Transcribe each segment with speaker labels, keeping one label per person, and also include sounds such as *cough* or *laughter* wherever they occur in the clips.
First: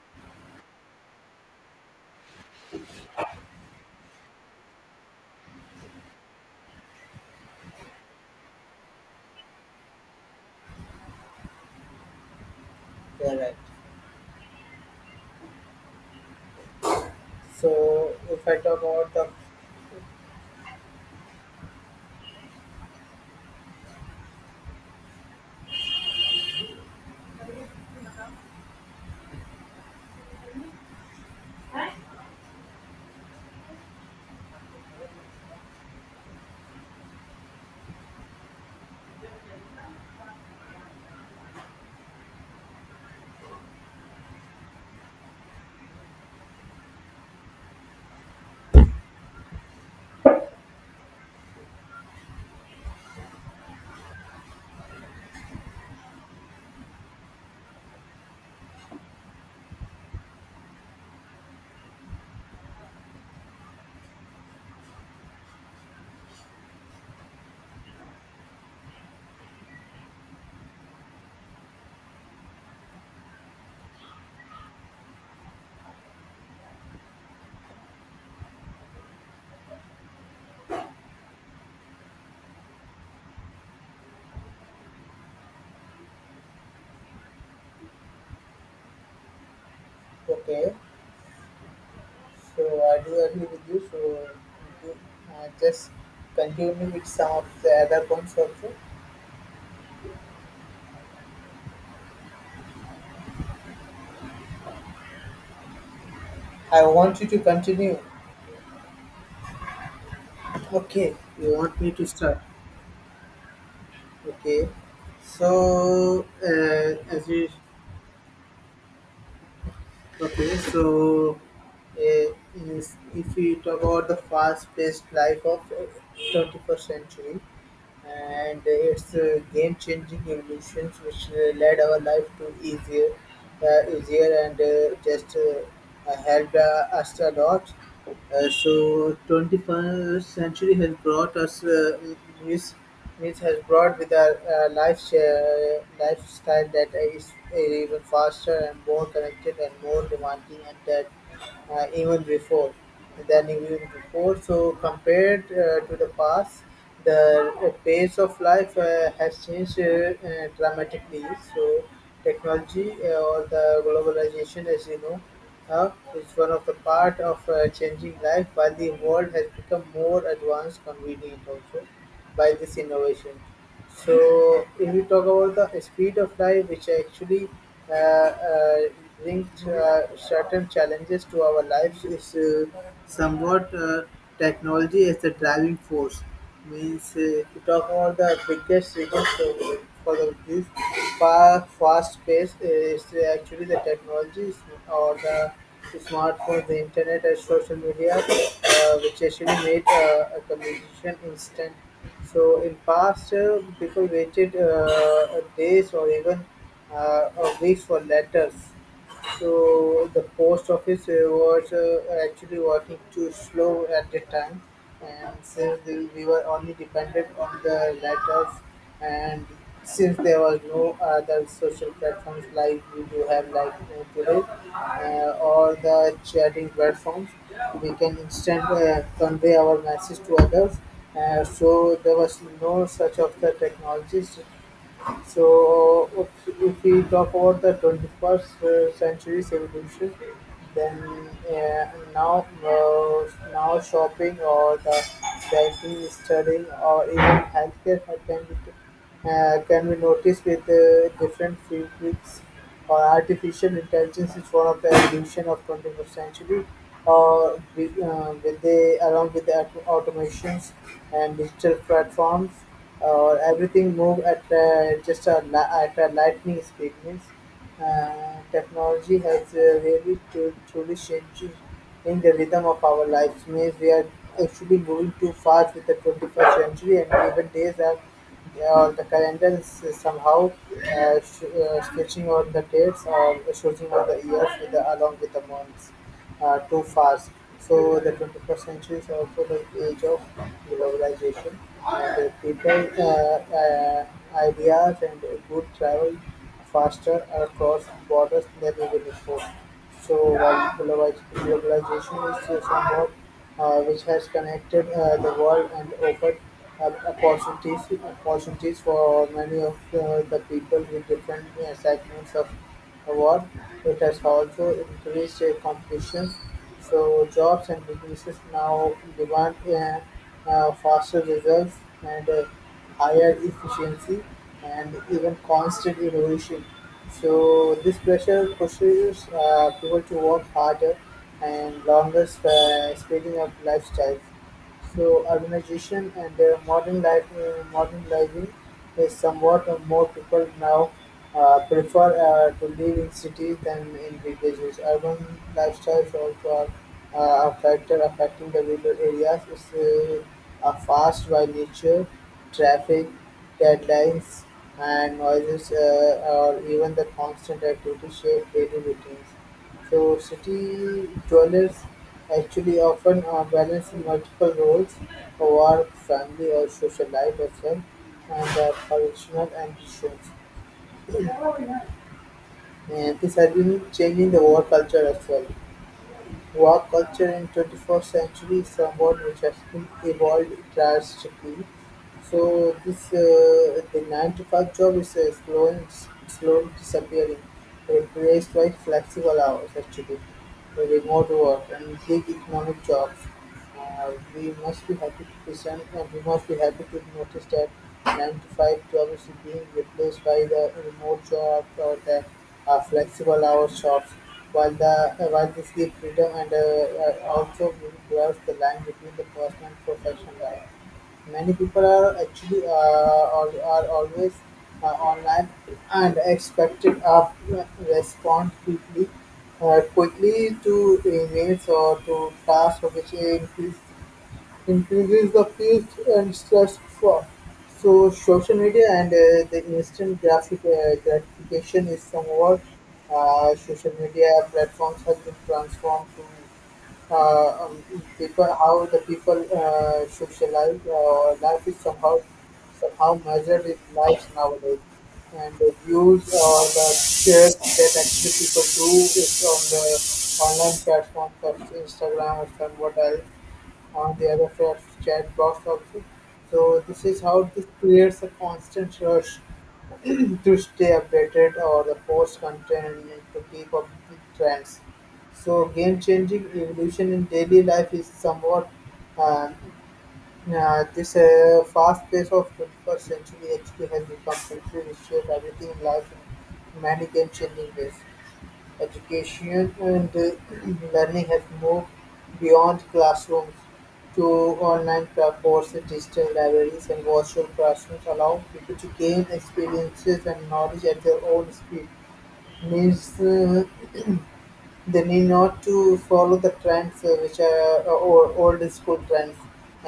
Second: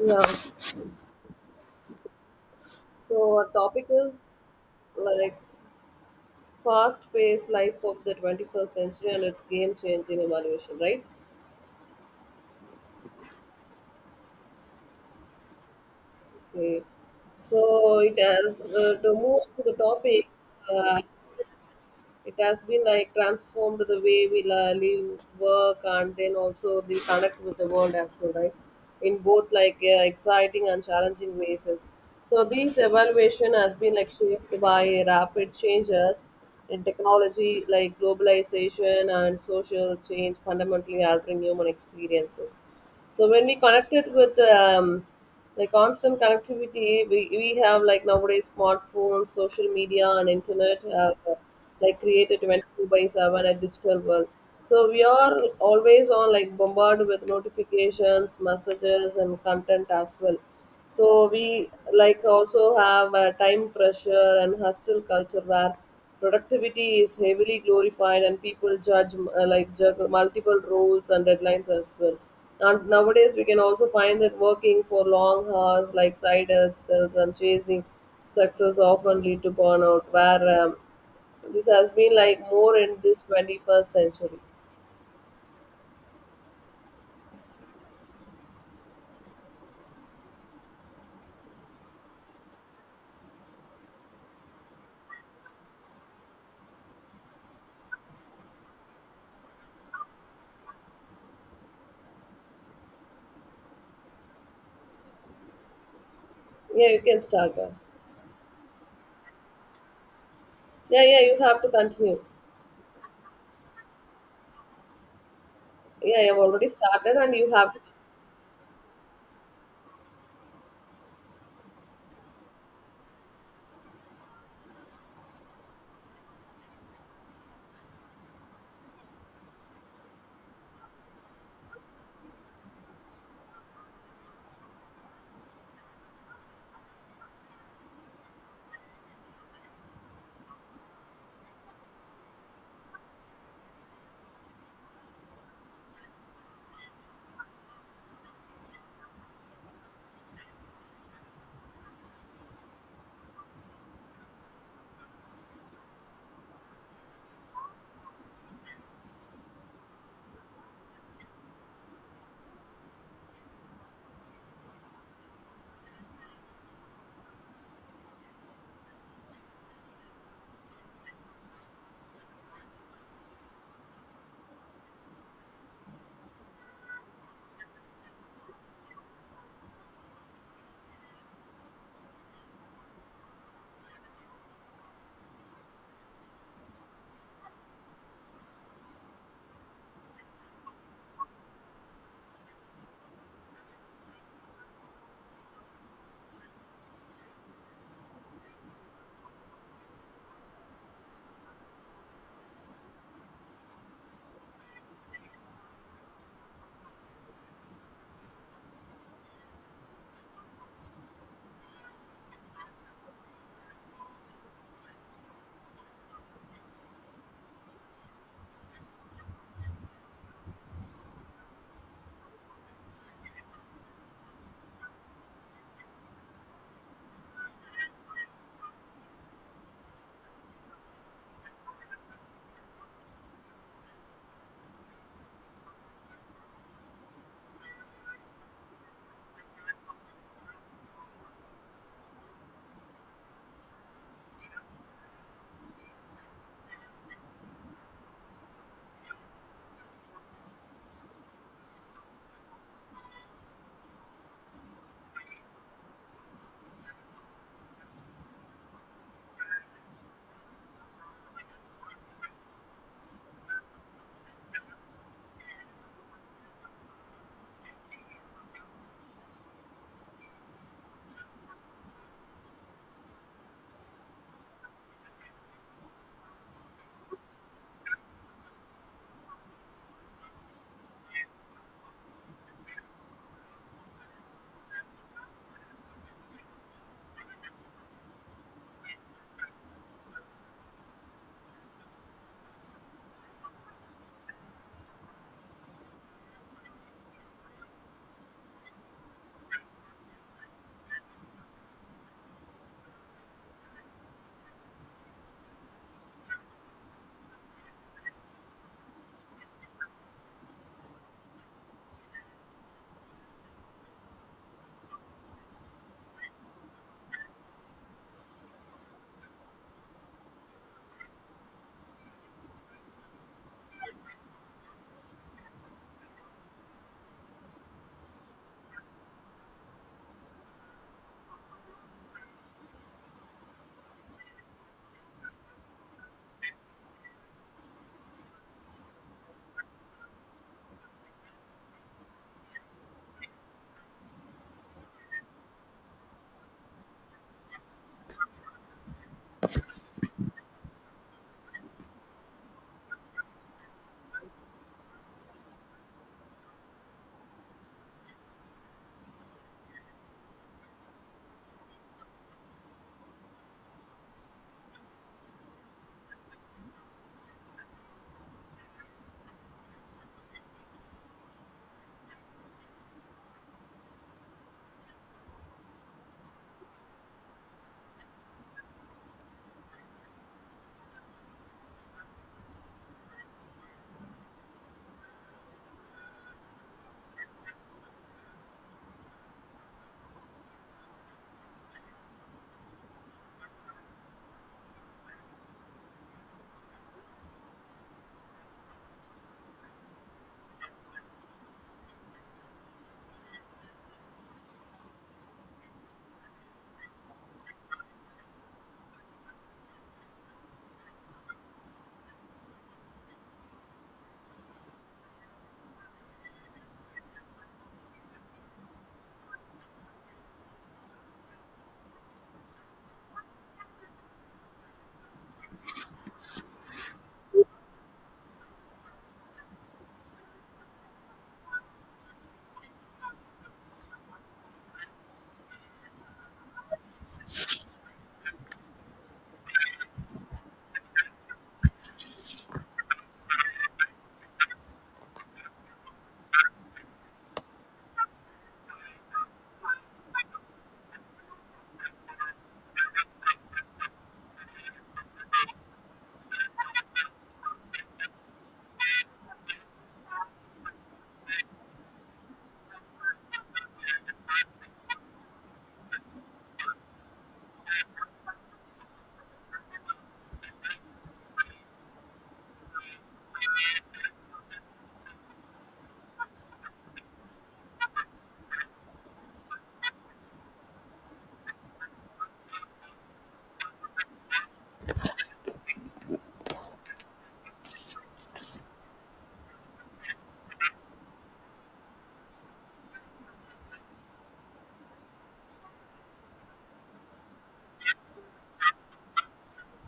Speaker 1: Yeah. So our topic is like fast-paced life of the 21st century and its game-changing evolution, right?
Speaker 2: Yeah, right.
Speaker 1: Okay. So
Speaker 2: So
Speaker 1: it
Speaker 2: if I
Speaker 1: has
Speaker 2: talk about
Speaker 1: to
Speaker 2: the
Speaker 1: move to the topic. Uh, it has been like transformed the way we live, work, and then also the connect with the world as well, right, in both like exciting and challenging ways. So this evaluation has been like shaped by rapid changes in technology, like globalization and social change, fundamentally altering human experiences. So when we connect it with like constant connectivity, we have like nowadays smartphones, social media, and internet have like created 24/7 a digital world, so we are always on, like bombarded with notifications, messages, and content as well. So we like also have a time pressure and hostile culture where productivity is heavily glorified and people judge like juggle multiple roles and deadlines as well. And nowadays we can also find that working for long hours, like side hustles and chasing success, often lead to burnout, where this has been like more in this 21st century.
Speaker 2: Okay, so I do agree with you. So do- just continue with some of the other points also. I
Speaker 1: Yeah, you can
Speaker 2: want you to
Speaker 1: start.
Speaker 2: continue.
Speaker 1: Yeah,
Speaker 2: Okay,
Speaker 1: yeah, you
Speaker 2: you
Speaker 1: have to
Speaker 2: want me to
Speaker 1: continue.
Speaker 2: start. Okay.
Speaker 1: Yeah, I
Speaker 2: So
Speaker 1: have already started
Speaker 2: as
Speaker 1: and
Speaker 2: you
Speaker 1: you have to.
Speaker 2: Okay, so if we talk about the fast-paced life of 21st century, and its game-changing evolutions, which led our life to easier, easier and just helped us a lot. 21st century has brought us news. News has brought with our life, lifestyle that is even faster and more connected and more demanding and that even before than even before. So compared to the past, the pace of life has changed dramatically. So technology or the globalization, as you know, is one of the part of changing life. While the world has become more advanced, convenient also by this innovation. So, if we talk about the speed of life, which actually uh, uh, brings certain challenges to our lives, is somewhat technology as the driving force. Means, if you talk about the biggest reason this fast pace is actually the technologies or the smartphones, the internet, and social media, which actually made a communication instant. So in past, people waited days or even a weeks for letters. So the post office was actually working too slow at the time, and since we were only dependent on the letters, and since there was no other social platforms like we do have like today, or the chatting platforms, we can instant convey our message to others, so there was no such of the technologies. So if we talk about the 21st century's evolution, then uh, now, uh, now shopping or the banking, studying, or even healthcare can be noticed with different fields. Or artificial intelligence is one of the evolution of 21st century. Or with the along with the automations and digital platforms, or everything move at at a lightning speed means. Technology has really truly changing in the rhythm of our lives. Means we are actually moving too fast with the 21st century, and even days are or the calendars is somehow stretching out the dates or stretching out the years along with the months too fast. So the 21st century is also the age of globalization, and people, ideas, and good travel faster across borders than even before. So while globalization is somewhat which has connected the world and opened up opportunities for many of the people with different segments of award, it has also increased competition, so jobs and businesses now demand faster results and higher efficiency and even constant innovation. So this pressure pushes people to work harder and longer, speeding up lifestyles. So urbanization and modern living is somewhat more people now prefer to live in cities than in villages. Urban lifestyles also are a factor affecting the rural areas. It's are fast by nature, traffic. Deadlines and noises or even the constant activity shape daily routines. So city dwellers actually often are balancing multiple roles, work, family or social life as well, and their professional ambitions. *clears throat* And this has been changing the work culture as well. Work culture in 21st century is somewhat which has been evolved drastically. So this the nine to five job is slowly disappearing, replaced by flexible hours actually, the remote work and gig economic jobs. We must be happy to present, and we must be happy to notice that nine to five job is being replaced by the remote job or the flexible hours jobs. While the while this gives freedom and also blurs the line between the personal and professional life. Many people are actually are always online and expected a respond quickly, quickly to emails or to tasks, which increases the fears and stress for. So social media and the instant graphic gratification is somewhat. Social media platforms have been transformed to people how the people socialize. Life is somehow measured in lives nowadays, and the views or the shares that actually people do is on the online platforms such as Instagram or somewhat else on the other chat box also. So this is how this creates a constant rush *clears throat* to stay updated or the post content and to keep up with trends. So game changing evolution in daily life is somewhat um yeah, this fast pace of 21st century actually has become completely reshaped everything in life in many game-changing ways. Education and *clears throat* learning has moved beyond classrooms to online platforms, digital libraries, and virtual classrooms, allow people to gain experiences and knowledge at their own speed. Means *clears throat* they need not to follow the trends which are old school trends.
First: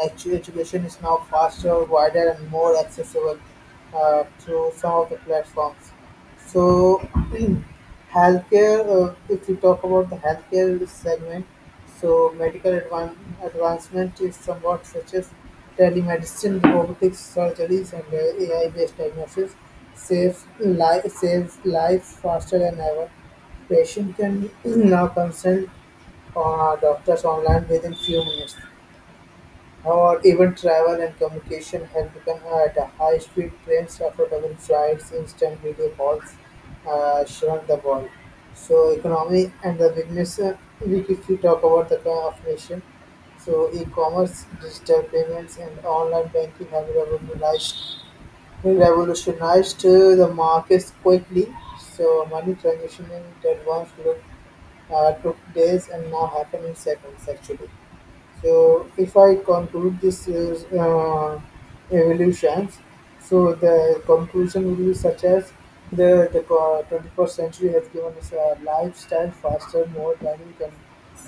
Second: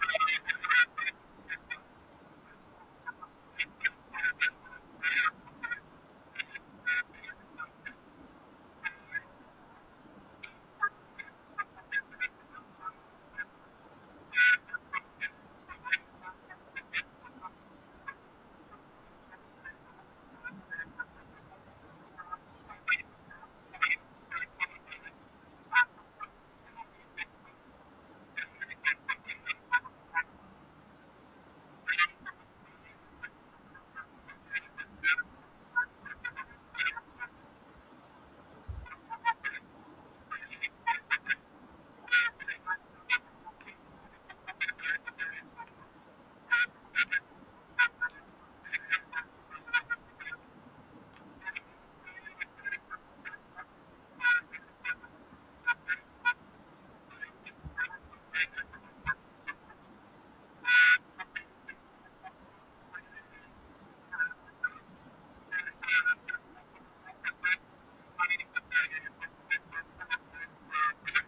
Speaker 2: Actually, education is now faster, wider, and more accessible through some of the platforms. So, *clears throat* healthcare. If we talk about the healthcare segment, so medical advancement is somewhat such as telemedicine, robotics, surgeries, and AI-based diagnosis saves lives faster than ever. Patient can *clears throat* now consult doctors online within few minutes, or even travel and communication have become at a high speed trains, affordable flights, instant video calls shrunk the world. So economy and the business, if we talk about the kind of nation, so e-commerce, digital payments and online banking have revolutionized the markets quickly, so money transitioning in advance look, took days and now happen in seconds actually. So if I conclude this is, evolutions, so the conclusion will be such as 21st century has given us a lifestyle faster, more value than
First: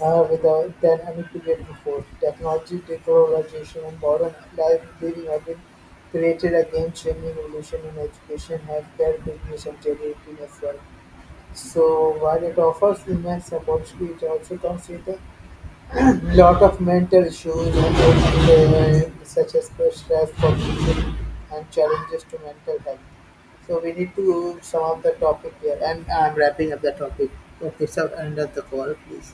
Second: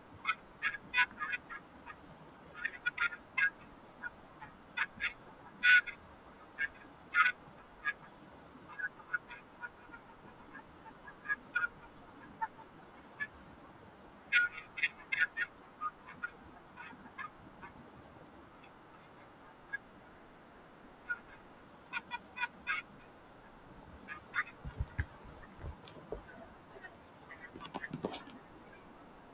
Speaker 2: than any period before. Technology, digitalization, and modern life living have been created a game-changing revolution in education, healthcare, business, and charity as well. So while it offers immense opportunity, it also comes with a *clears throat* lot of mental issues and such as stress, cognition, and challenges to mental health. So we need to sum up the topic here, and I'm wrapping up the topic. Okay, so end of the call, please.